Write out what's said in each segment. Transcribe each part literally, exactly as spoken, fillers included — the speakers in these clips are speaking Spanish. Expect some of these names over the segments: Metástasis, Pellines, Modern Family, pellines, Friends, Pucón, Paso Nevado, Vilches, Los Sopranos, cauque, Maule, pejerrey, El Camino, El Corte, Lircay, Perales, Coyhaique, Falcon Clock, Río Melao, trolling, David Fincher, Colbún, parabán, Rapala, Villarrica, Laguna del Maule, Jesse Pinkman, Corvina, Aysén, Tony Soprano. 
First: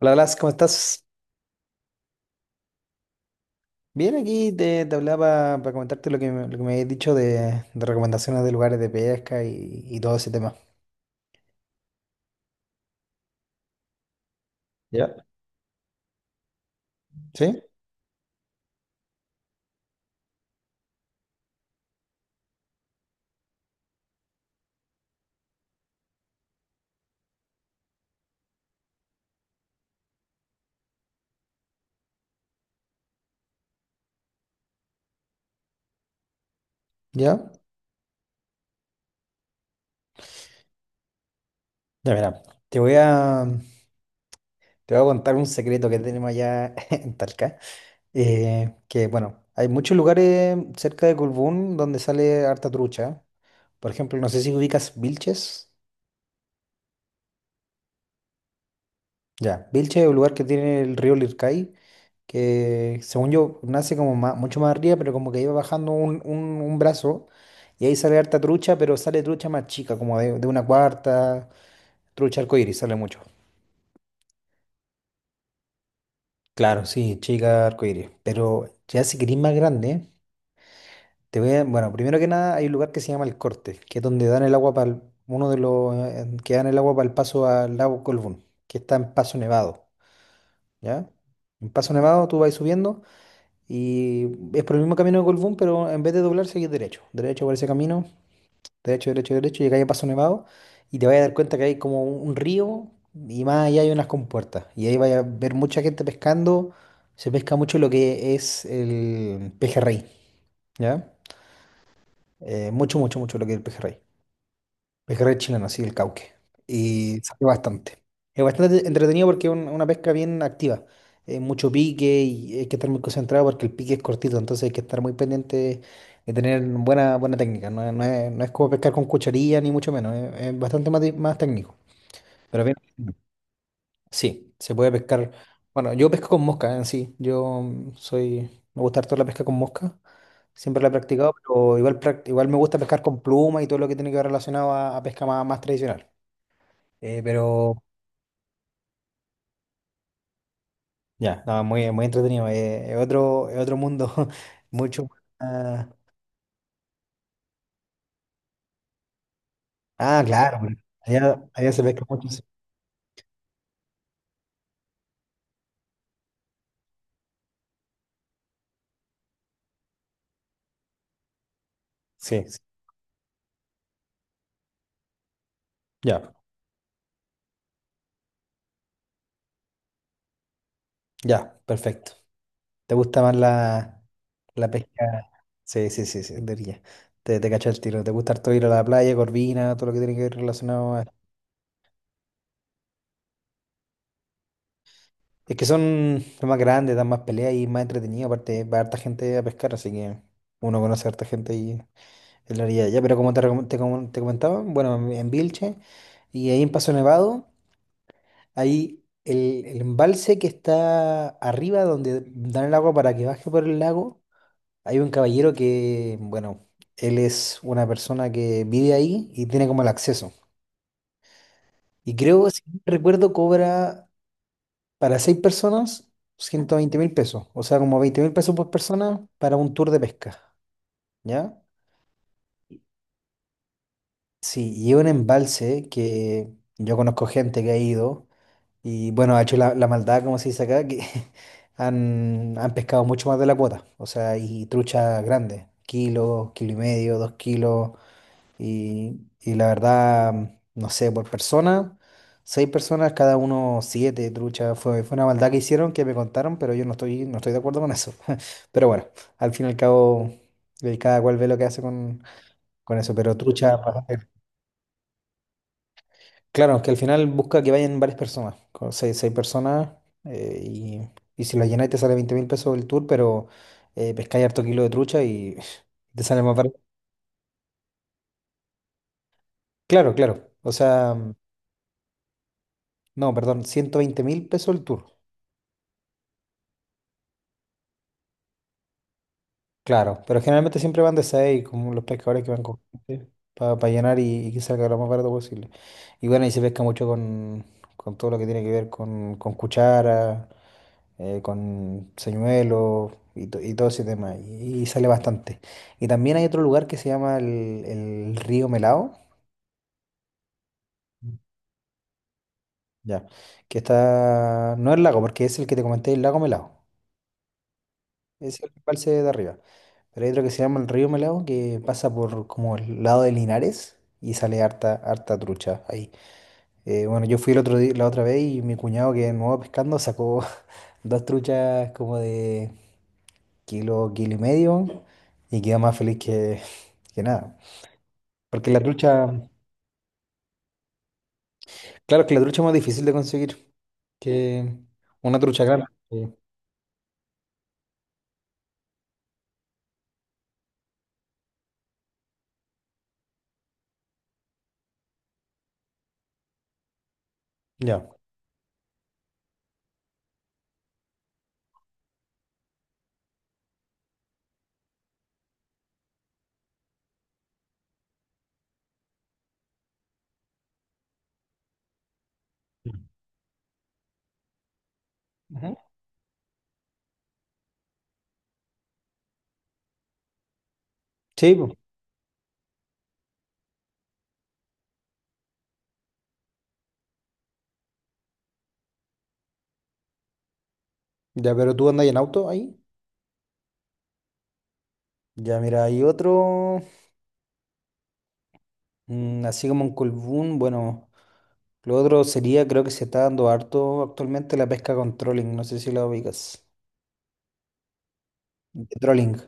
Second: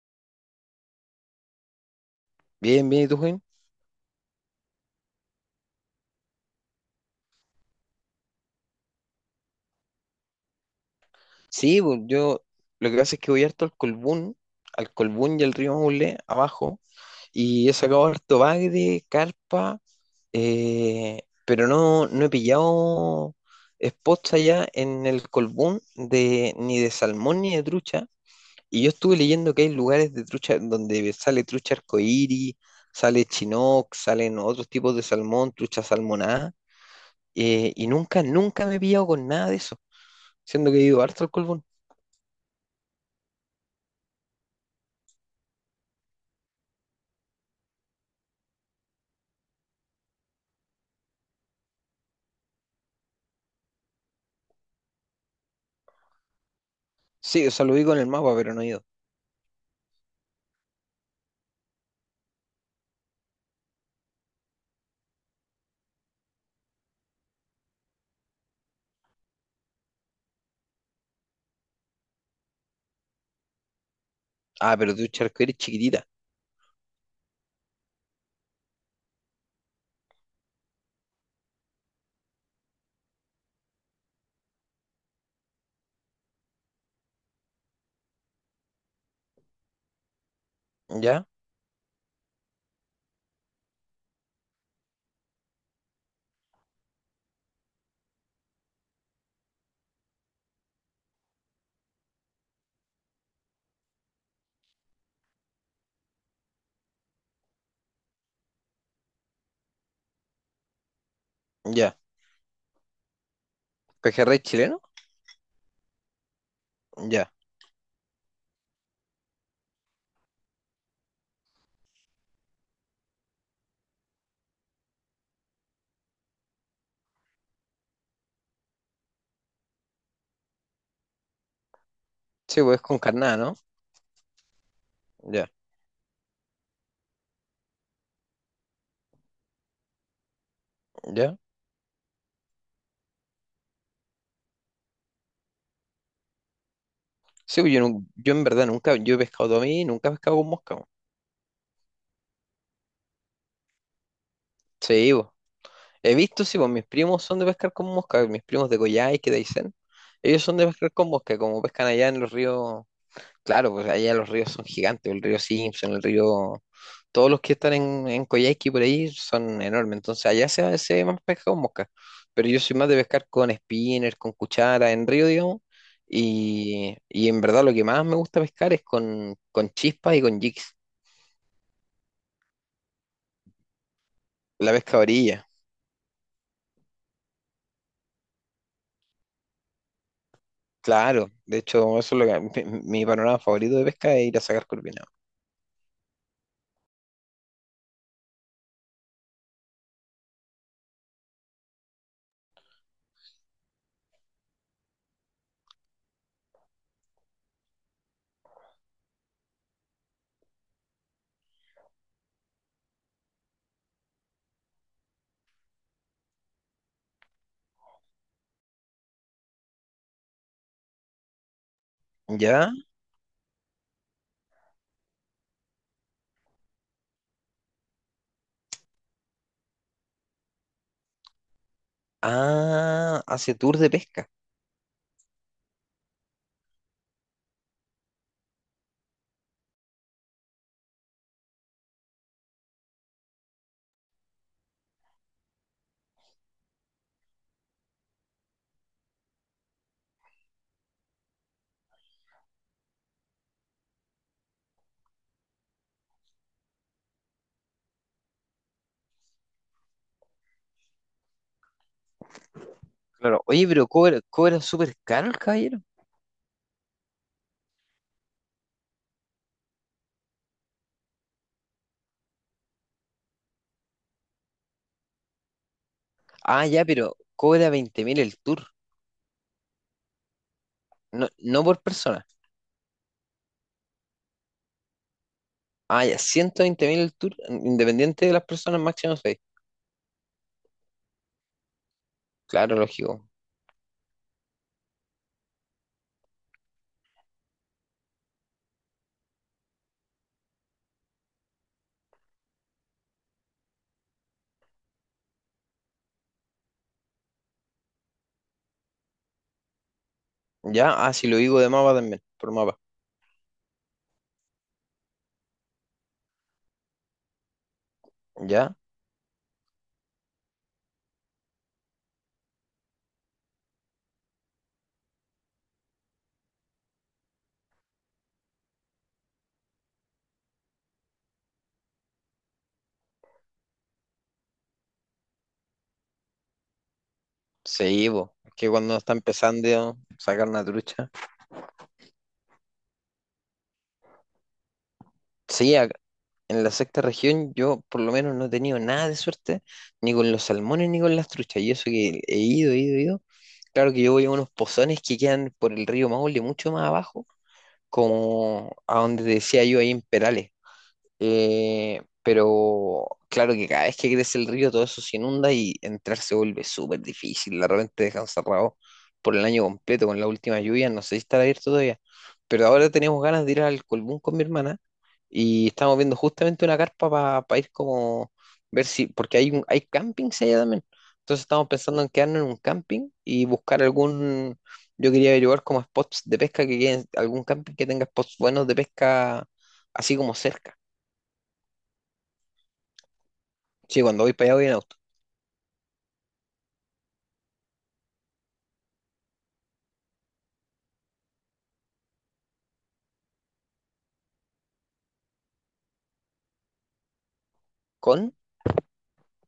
Hola, Blas, ¿cómo estás? Bien, bien, ¿y tú, Juan? Bien, aquí te, te hablaba para comentarte lo que, me- lo que me habías dicho de, de recomendaciones de lugares de pesca y, y todo ese tema. Sí, bu- yo lo que pasa es que voy harto al Colbún, al ¿Ya? Colbún y al río Maule, abajo, ¿Sí? y he sacado harto bagre, carpa, eh, pero no, no he pillado spots allá en el Colbún de, ni de salmón ni de trucha. Y yo estuve leyendo que hay lugares de trucha donde sale trucha arcoíris, sale chinook, salen otros tipos de salmón, trucha salmonada, ¿Ya? eh, y nunca, nunca me he pillado con nada de eso, siendo que he ido harto al Colbún. Ya, mira, te voy a, te voy a contar un secreto que tenemos allá en Talca. Eh, que, bueno, hay muchos lugares cerca de Colbún donde sale harta trucha. Por ejemplo, no sé si ubicas Vilches. Sí, o sea, lo vi con el mapa, pero no he ido. Ya, Vilches es un lugar que tiene el río Lircay, que según yo nace como ma- mucho más arriba, pero como que iba bajando un, un- un brazo y ahí sale harta trucha, pero sale trucha más chica, como de, de una cuarta, trucha arcoíris, sale mucho. Ah, pero tú charco eres chiquitita. Claro, sí, chica arcoíris, pero ya si querís más grande, te voy a, bueno, primero que nada hay un lugar que se llama El Corte, que es donde dan el agua para uno de los eh, que dan el agua para el paso al lago Colbún, que está en Paso Nevado, ¿ya? Ya, En Paso Nevado tú vas subiendo. Y es por el mismo camino de Colbún, pero en vez de doblar, seguís derecho. Derecho por ese camino, derecho, derecho, derecho, llegáis a Paso Nevado y te vais a dar cuenta que hay como un un río, y más allá hay unas compuertas. Y ahí vais a ver mucha gente pescando. Se pesca mucho lo que es el pejerrey, ¿ya? ya. Eh, mucho, mucho, mucho lo que es el pejerrey. ¿Pejerrey chileno? Pejerrey chileno, sí, el cauque. Y Ya. sale bastante. Es bastante entretenido porque es un- una pesca bien activa. Eh, mucho pique, y hay que estar muy concentrado porque el pique es cortito, entonces hay que estar muy pendiente de tener buena, buena técnica. No, es, no es- no es como pescar con cucharilla ni mucho menos, es, es bastante más, di- más técnico. Sí, Pero pues bien, es con carnada, ¿no? sí, se puede pescar. Ya, Bueno, yo pesco con mosca en sí. Yo mm, soy, me gusta harto la pesca con mosca. Siempre la he practicado, ya. pero igual, prac- igual me gusta pescar con pluma y todo lo que tiene que ver relacionado a, a pesca más, más tradicional. Eh, Sí, pues yo, Pero nun- yo en verdad nunca, yo he pescado todo a mí, nunca he pescado con mosca, po. ya, no, muy, muy entretenido. Eh, es otro, es otro mundo, mucho Sí, pues. más- He visto, sí, pues mis primos son de pescar con mosca, mis primos de Coyhaique, de Aysén. Ah, Ellos son claro, de pero pescar con mosca, allá, como allá se pescan pesca allá en mucho. los Sí, ríos. Claro, pues allá los ríos son gigantes, el río Simpson, el río, todos los que están en, en Coyhaique y por ahí son enormes, entonces allá se, se ve más pesca con mosca, sí, pero sí, yo soy más de pescar con spinner, con cuchara, en río, digamos, ya, y, y en verdad lo que más me gusta pescar es con, con chispas y con jigs, ya, perfecto. ¿Te gusta más la, la la pesca a pesca? orilla, Sí, sí, sí, sí, de orilla. Te, te cacho el tiro. ¿Te gusta harto ir a la playa, Corvina, todo lo que tiene que ver relacionado a...? claro, de hecho eso es lo que, mi, mi panorama favorito de pesca es ir a sacar corvinado, Es que son son más grandes, dan más peleas y más entretenido. Aparte, va harta gente a pescar, así que uno conoce a harta gente y... En la orilla, ya, pero como te, recom- te com- te comentaba, bueno, en Vilche y ahí en Paso Nevado, ahí el, el embalse que está arriba donde dan el agua para que baje por el lago, hay un caballero que, bueno, él es una persona que vive ahí y tiene como el acceso. Y creo, si ¿ya? no recuerdo, cobra para seis personas ciento veinte mil pesos, o sea, como veinte mil pesos por persona para un tour de pesca, ¿ya? Ah, hace tour de pesca, Sí, y es un embalse que yo conozco gente que ha ido. Y bueno, ha hecho la, la maldad, como se dice acá, que han, han pescado mucho más de la cuota. O sea, y trucha grande, kilo, kilo y medio, dos kilos. Y, y la verdad, no sé, por persona, seis personas, cada uno siete truchas. Fue, fue una maldad que hicieron, que me contaron, pero yo no estoy, no estoy de acuerdo con eso. Pero bueno, al fin y al cabo, eh, cada cual ve lo que hace con, con eso. Pero claro, oye, trucha... pero cobra, cobra súper caro el caballero. Claro, es que al final busca que vayan varias personas, con seis, seis personas, eh, y, y si la llenáis te sale veinte mil pesos el tour, pero eh, pescáis harto kilo de trucha y te sale más Ah, barato. ya, pero cobra veinte mil el tour, Claro, claro, o sea, no, no por persona. no, perdón, ciento veinte mil pesos el tour, Ah, ya, ciento veinte mil el tour, mm, independiente de las personas, máximo seis. claro, pero generalmente siempre van de seis, como los pescadores que van Claro, con lógico. para llenar y, y que salga lo más barato posible. Y bueno, y se pesca mucho con, con todo lo que tiene que ver con, con cuchara, eh, con señuelos y, to- y todo ese tema, y, y sale bastante. Y también hay otro lugar que se llama el, el Río Melao, Ya, ah, si lo digo de mapa también, por mapa. ya, que está, no el lago, porque es el que te comenté, el lago Melao, es el Ya, embalse de arriba, pero hay otro que se llama el Río Melao, que pasa por como el lado de Linares y sale harta, harta trucha ahí. Eh, bueno, yo fui el otro día, la otra vez, y mi cuñado, que es nuevo pescando, sacó dos truchas como de kilo, kilo y medio, y queda más feliz que, que nada. sí, po. Es que Porque la cuando uno está trucha, empezando a sacar una trucha. claro que la trucha es más difícil de conseguir que una trucha Sí, grande. ac- que- en la sexta región yo por lo menos no he tenido nada de suerte, ni con los salmones ni con las truchas. Y eso que he ido, he ido, he ido. Claro que yo voy a unos pozones que quedan por el río Maule, mucho más abajo, Ya. como a donde te decía yo ahí en Perales. Eh, pero claro que cada vez que crece el río todo eso se inunda y entrar se vuelve súper difícil. De repente dejan cerrado por el año completo con la última lluvia. No sé si estará abierto todavía. Pero ahora teníamos ganas de ir al Colbún con mi hermana y Ujú. estamos viendo justamente una carpa para ir como ver si, porque hay, un- hay campings allá también. Entonces Sí, estamos po. pensando en quedarnos en un camping y buscar algún, yo quería averiguar como spots de pesca que queden, algún camping que tenga spots buenos de pesca así como cerca. Ya, pero tú andas en auto ahí. Sí, cuando voy para allá voy en auto. Ya, mira, hay otro, mm, así como un colbún, bueno, lo otro sería, creo que se está dando harto actualmente la pesca con trolling, no sé si la ubicas. ¿Con? De Trolling.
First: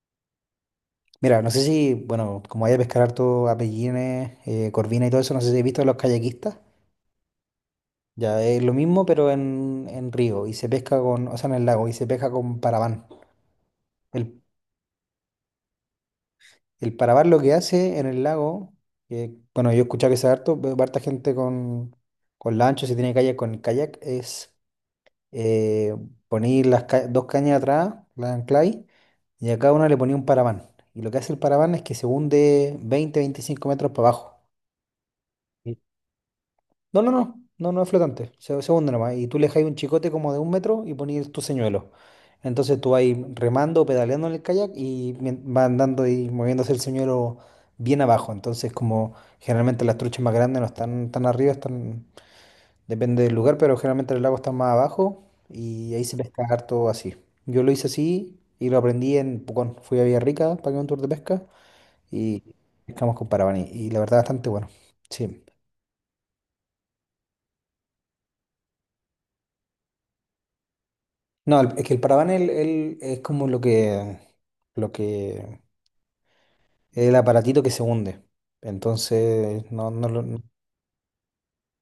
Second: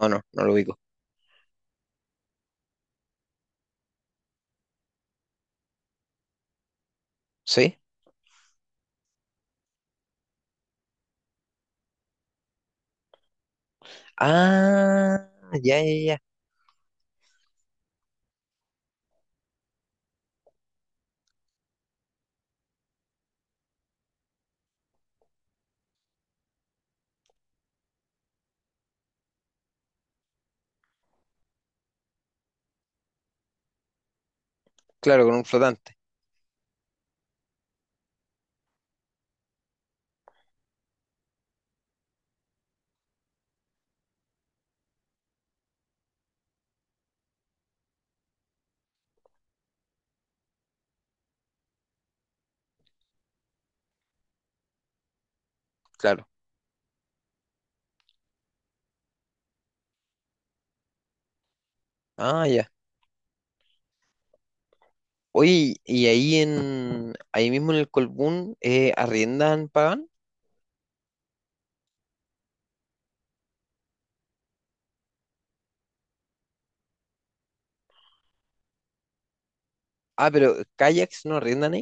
No, no, no lo ubico. Mira, no sé si, bueno, como hay a pescar harto a pellines, eh, corvina y todo eso, no sé si has visto a los kayakistas. ¿Sí? Ya, es lo mismo, pero en, en río y se pesca con, o sea, en el lago y se pesca con parabán. El, Ah, ya, ya, ya. el parabán, lo que hace en el lago, que, bueno, yo he escuchado que se harto, veo harta gente con, con lancho, si tiene kayak con kayak, es eh, poner las ca- dos cañas atrás, las ancláis, y a cada una le ponía un parabán. Y lo que hace el parabán es que se hunde veinte, veinticinco metros para abajo. Claro, con un flotante. No, no, no, no, no es flotante, se, se hunde nomás. Y tú le dejas un chicote como de un metro y pones tu señuelo. Entonces tú vas ahí remando, pedaleando en el kayak y mien- va andando y moviéndose el señuelo bien abajo. Entonces, como generalmente las truchas más grandes no están tan arriba, están, depende del lugar, pero generalmente el lago está más abajo, y ahí se Claro. pesca harto así. Yo lo hice así y lo aprendí en Pucón. Fui a Villarrica, pagué un tour de pesca y Ah, ya. pescamos con Paravaní. Y la verdad, bastante bueno. Sí. Oye, y ahí en, ahí mismo en el Colbún, eh, ¿arriendan, pagan? No, el- es que el paraván el- el- es como lo que, lo que, el aparatito que se hunde. Entonces, no, no lo- Ah, no- pero kayaks no arriendan.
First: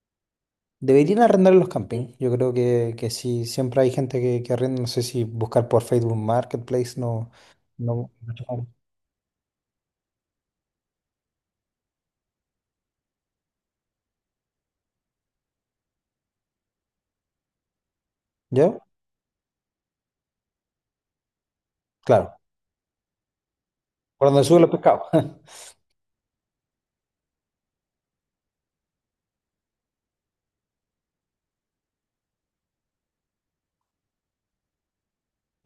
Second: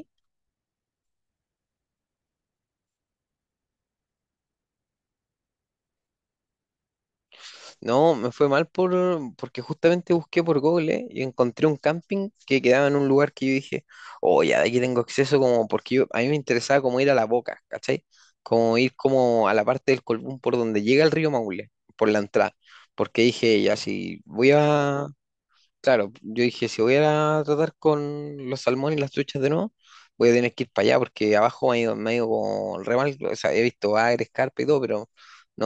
Deberían arrendar los campings. Yo creo que, que sí, siempre hay gente que, que arrenda. No sé si buscar por Facebook Marketplace. No, no. No, me fue mal por, porque justamente busqué por Google y encontré un camping que quedaba en un lugar que yo dije, oh, ya de aquí tengo acceso como porque yo- a mí me interesaba como ir a la boca, ¿cachai? ¿Ya? Como ir como a la parte del Colbún por donde llega el río Maule, por la Claro. entrada, porque dije, ya si Por donde voy suben los pescados. a. Claro, yo dije, si voy a tratar con los salmones y las truchas de nuevo, voy a tener que ir para allá porque abajo me ha ido, me ha ido como re mal. O sea, he visto bagres, carpa y todo, pero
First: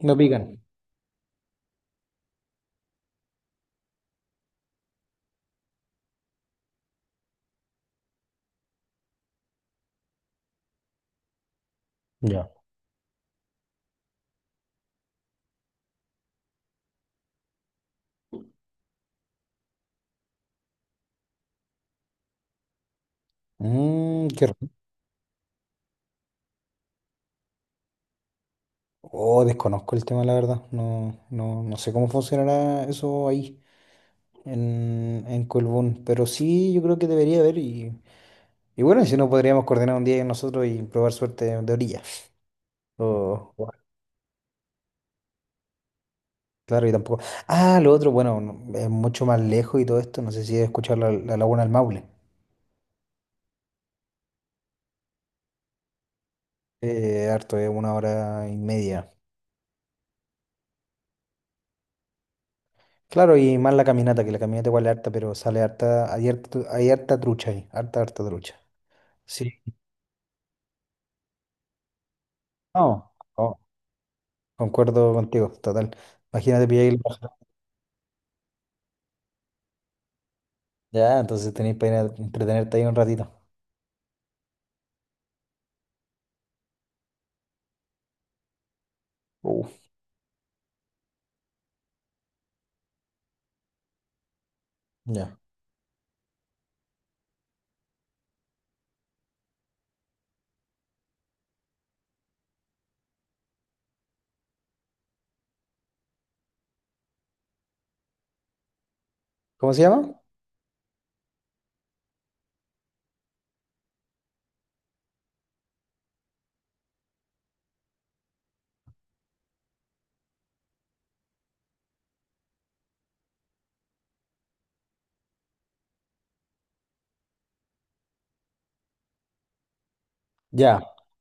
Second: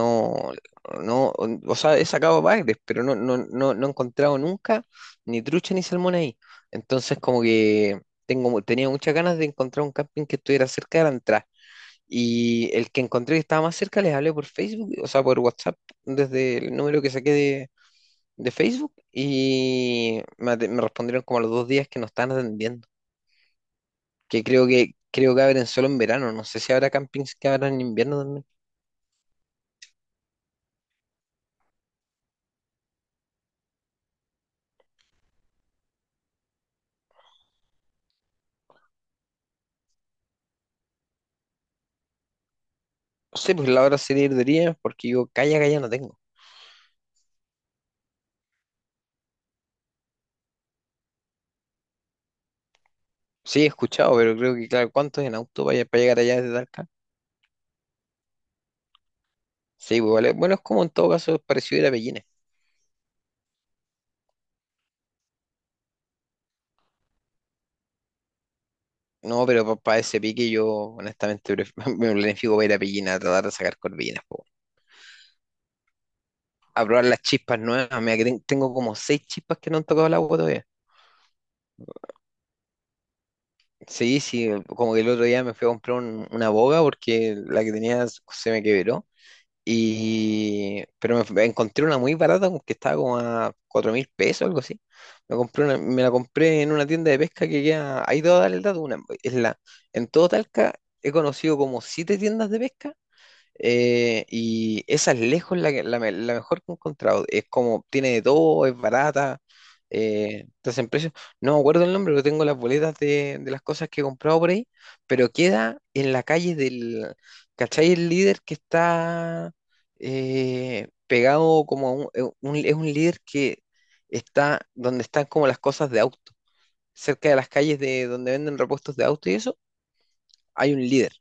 No pican. no, o sea, he sacado bagres, pero no, no, no, no he encontrado nunca ni trucha ni salmón ahí. Entonces, como que tengo, mu- tenía muchas ganas de encontrar un camping que estuviera cerca de la entrada. Ya. Y el que encontré que estaba más cerca, les hablé por Facebook, o sea, por WhatsApp, desde el número que saqué de Facebook y me, ate- me respondieron como a los dos días que no están atendiendo. Mm, Que Qué creo rico. que creo que abren solo en verano. No sé si habrá campings que abran en invierno también. Oh, desconozco el tema, la verdad. No, no, no sé cómo funcionará eso ahí. en, en Colbún. Pero sí, yo creo que debería haber. Y, y bueno, si no, podríamos coordinar un día nosotros y probar suerte de orilla. No O, sé, pues o- la hora sería ir de día porque yo calla, calla no tengo. claro, y tampoco. Ah, lo otro, bueno, no- es mucho más lejos y todo esto. No sé si he escuchado la, la Laguna del Maule. Sí, he escuchado, pero creo que, claro, ¿cuánto es en auto para, para llegar allá desde Talca? Eh, harto, es una hora y media. Sí, pues vale. Bueno, es como en todo caso es parecido ir a Pellines. Claro, y más la caminata, que la caminata igual es harta, pero sale harta, hay harta, hay harta trucha ahí, harta, harta trucha. No, Sí. pero para ese pique yo honestamente pref- me planifico para ir a No, Pellines a tratar de no, sacar corvinas, po. concuerdo contigo, total. Imagínate pillar A ahí la probar las paja. chispas nuevas. Mira, que ten- tengo como seis chispas que no han tocado el agua todavía. Ya, entonces tenéis para ir a entretenerte ahí un ratito. Sí, sí, como que el otro día me fui a comprar un- una boga porque la que tenía se me quebró. Uh. Y, pero me, f- encontré una muy barata como que estaba como a cuatro mil pesos, algo así. Me Ya. compré una- me la compré en una tienda de pesca que queda, ahí te voy a dar el dato, una, es la, en todo Talca he conocido como siete tiendas de pesca eh, Y esa es lejos la, que- la, me- la mejor que he encontrado. Es como, tiene de todo, es barata. ¿Cómo se llama? Eh, estás en precio. No me acuerdo el nombre, pero tengo las boletas de, de las cosas que he comprado por ahí. Pero queda en la calle del. ¿Cachai? El líder que está eh, pegado como a un, eh, un- Es un líder que está donde están como las cosas de auto. Cerca de las calles de donde venden repuestos de auto y eso, hay un Ya. líder.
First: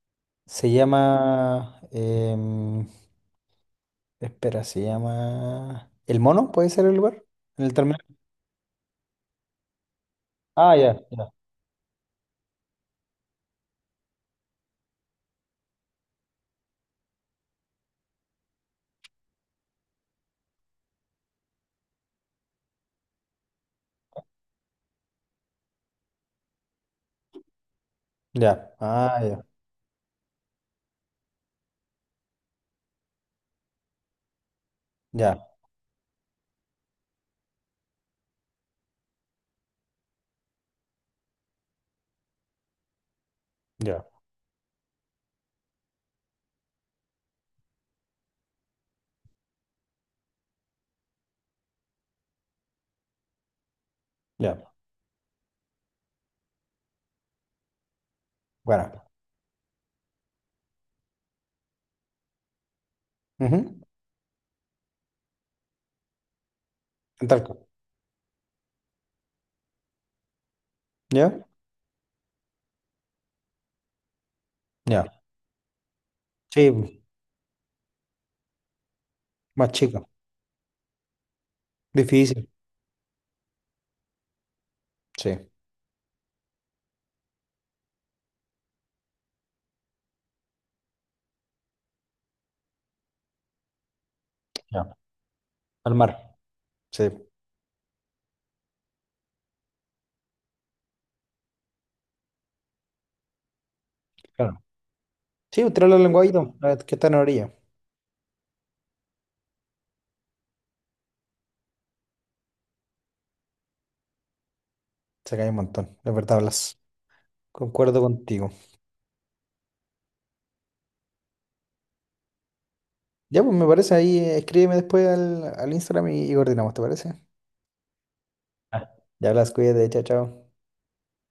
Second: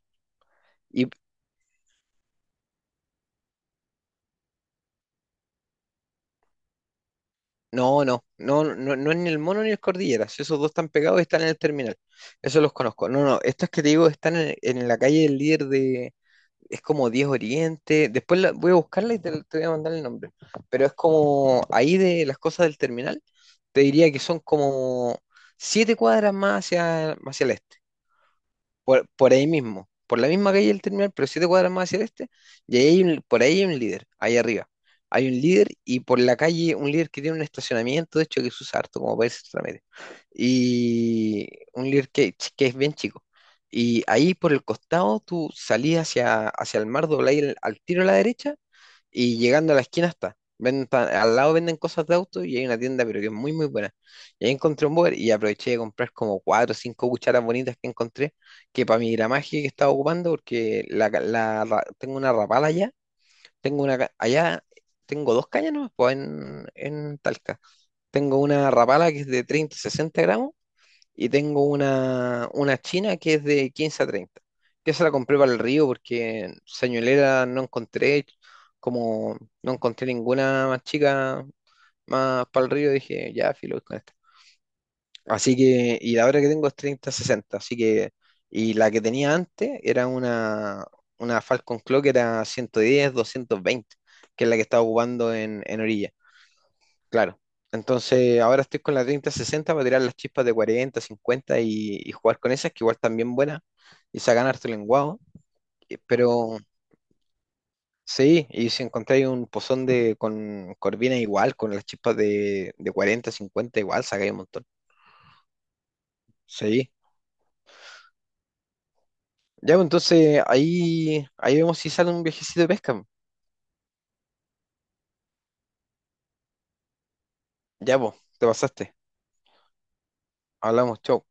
Se llama. em, espera, se llama. ¿El Mono? ¿Puede ser el lugar? ¿En el terminal? No, no, no, no, no es ni el Mono ni el Cordilleras. Esos dos Ah, están ya, pegados y ya. están en el terminal. Eso los conozco. No, no, estos que te digo están en, en la calle del líder de. Es como diez Oriente. Después la- voy a buscarla y te, te voy a mandar el nombre. Pero es como ahí de las cosas del terminal. Te diría que son como siete cuadras más hacia, hacia el este, Ya. por, Ah, por ya. ahí mismo, por la misma calle del terminal, pero siete cuadras más hacia el este, y ahí hay un- por ahí hay un líder, ahí arriba. Hay un Ya, líder y por la calle un líder que tiene un estacionamiento, de hecho, que se usa harto como para irse a medio. Y un líder que, que es bien chico. Y ya, ahí por el costado tú salís hacia, hacia el mar, dobláis el- al tiro a la derecha y llegando a la esquina está. Venden, pa- al lado venden cosas de auto y hay una tienda, pero que es muy, muy buena. Y ahí ya. encontré un Boer y aproveché de comprar como cuatro o cinco cucharas bonitas que encontré, que para Bueno. mi gramaje que estaba ocupando, porque la, ca- la ra- tengo una rapala allá, Ujú. tengo una ca- allá, tengo dos cañas, ¿no? Pues en, en En Talca. Talca. Tengo una rapala que es de treinta sesenta gramos y ¿Ya? tengo una, una china que es de quince a treinta. Que esa Ya. la compré para el río porque Sí, señuelera no encontré, como más no encontré chico. ninguna más chica más Difícil. para el río, dije, ya, filo voy con esta. Sí. Así que, y la otra que tengo es treinta sesenta así que, y la que tenía antes era una, una Falcon Clock que era ciento diez doscientos veinte, que es la que estaba Ya. ocupando en, en Al orilla. mar. Sí, Claro. Entonces, ahora estoy con la treinta sesenta para tirar las chispas de cuarenta, cincuenta y, y jugar con esas, que igual también buenas, y sacan claro. harto lenguado. Sí, usted Eh, habla lenguadito, Pero la que está en la orilla. sí, y si encontráis un pozón de, con corvina igual, con las chispas de, de cuarenta, cincuenta igual, sacáis un montón. Se cae un montón. De verdad hablas. Sí. Concuerdo contigo. Ya, pues, entonces ahí, ahí vemos si sale un viajecito de pesca. Ya, pues me parece ahí. eh, Escríbeme después al, al Instagram y y coordinamos, ¿te parece? Ya, pues, te pasaste. Ya, las cuídate, chao, chao. Hablamos, chau.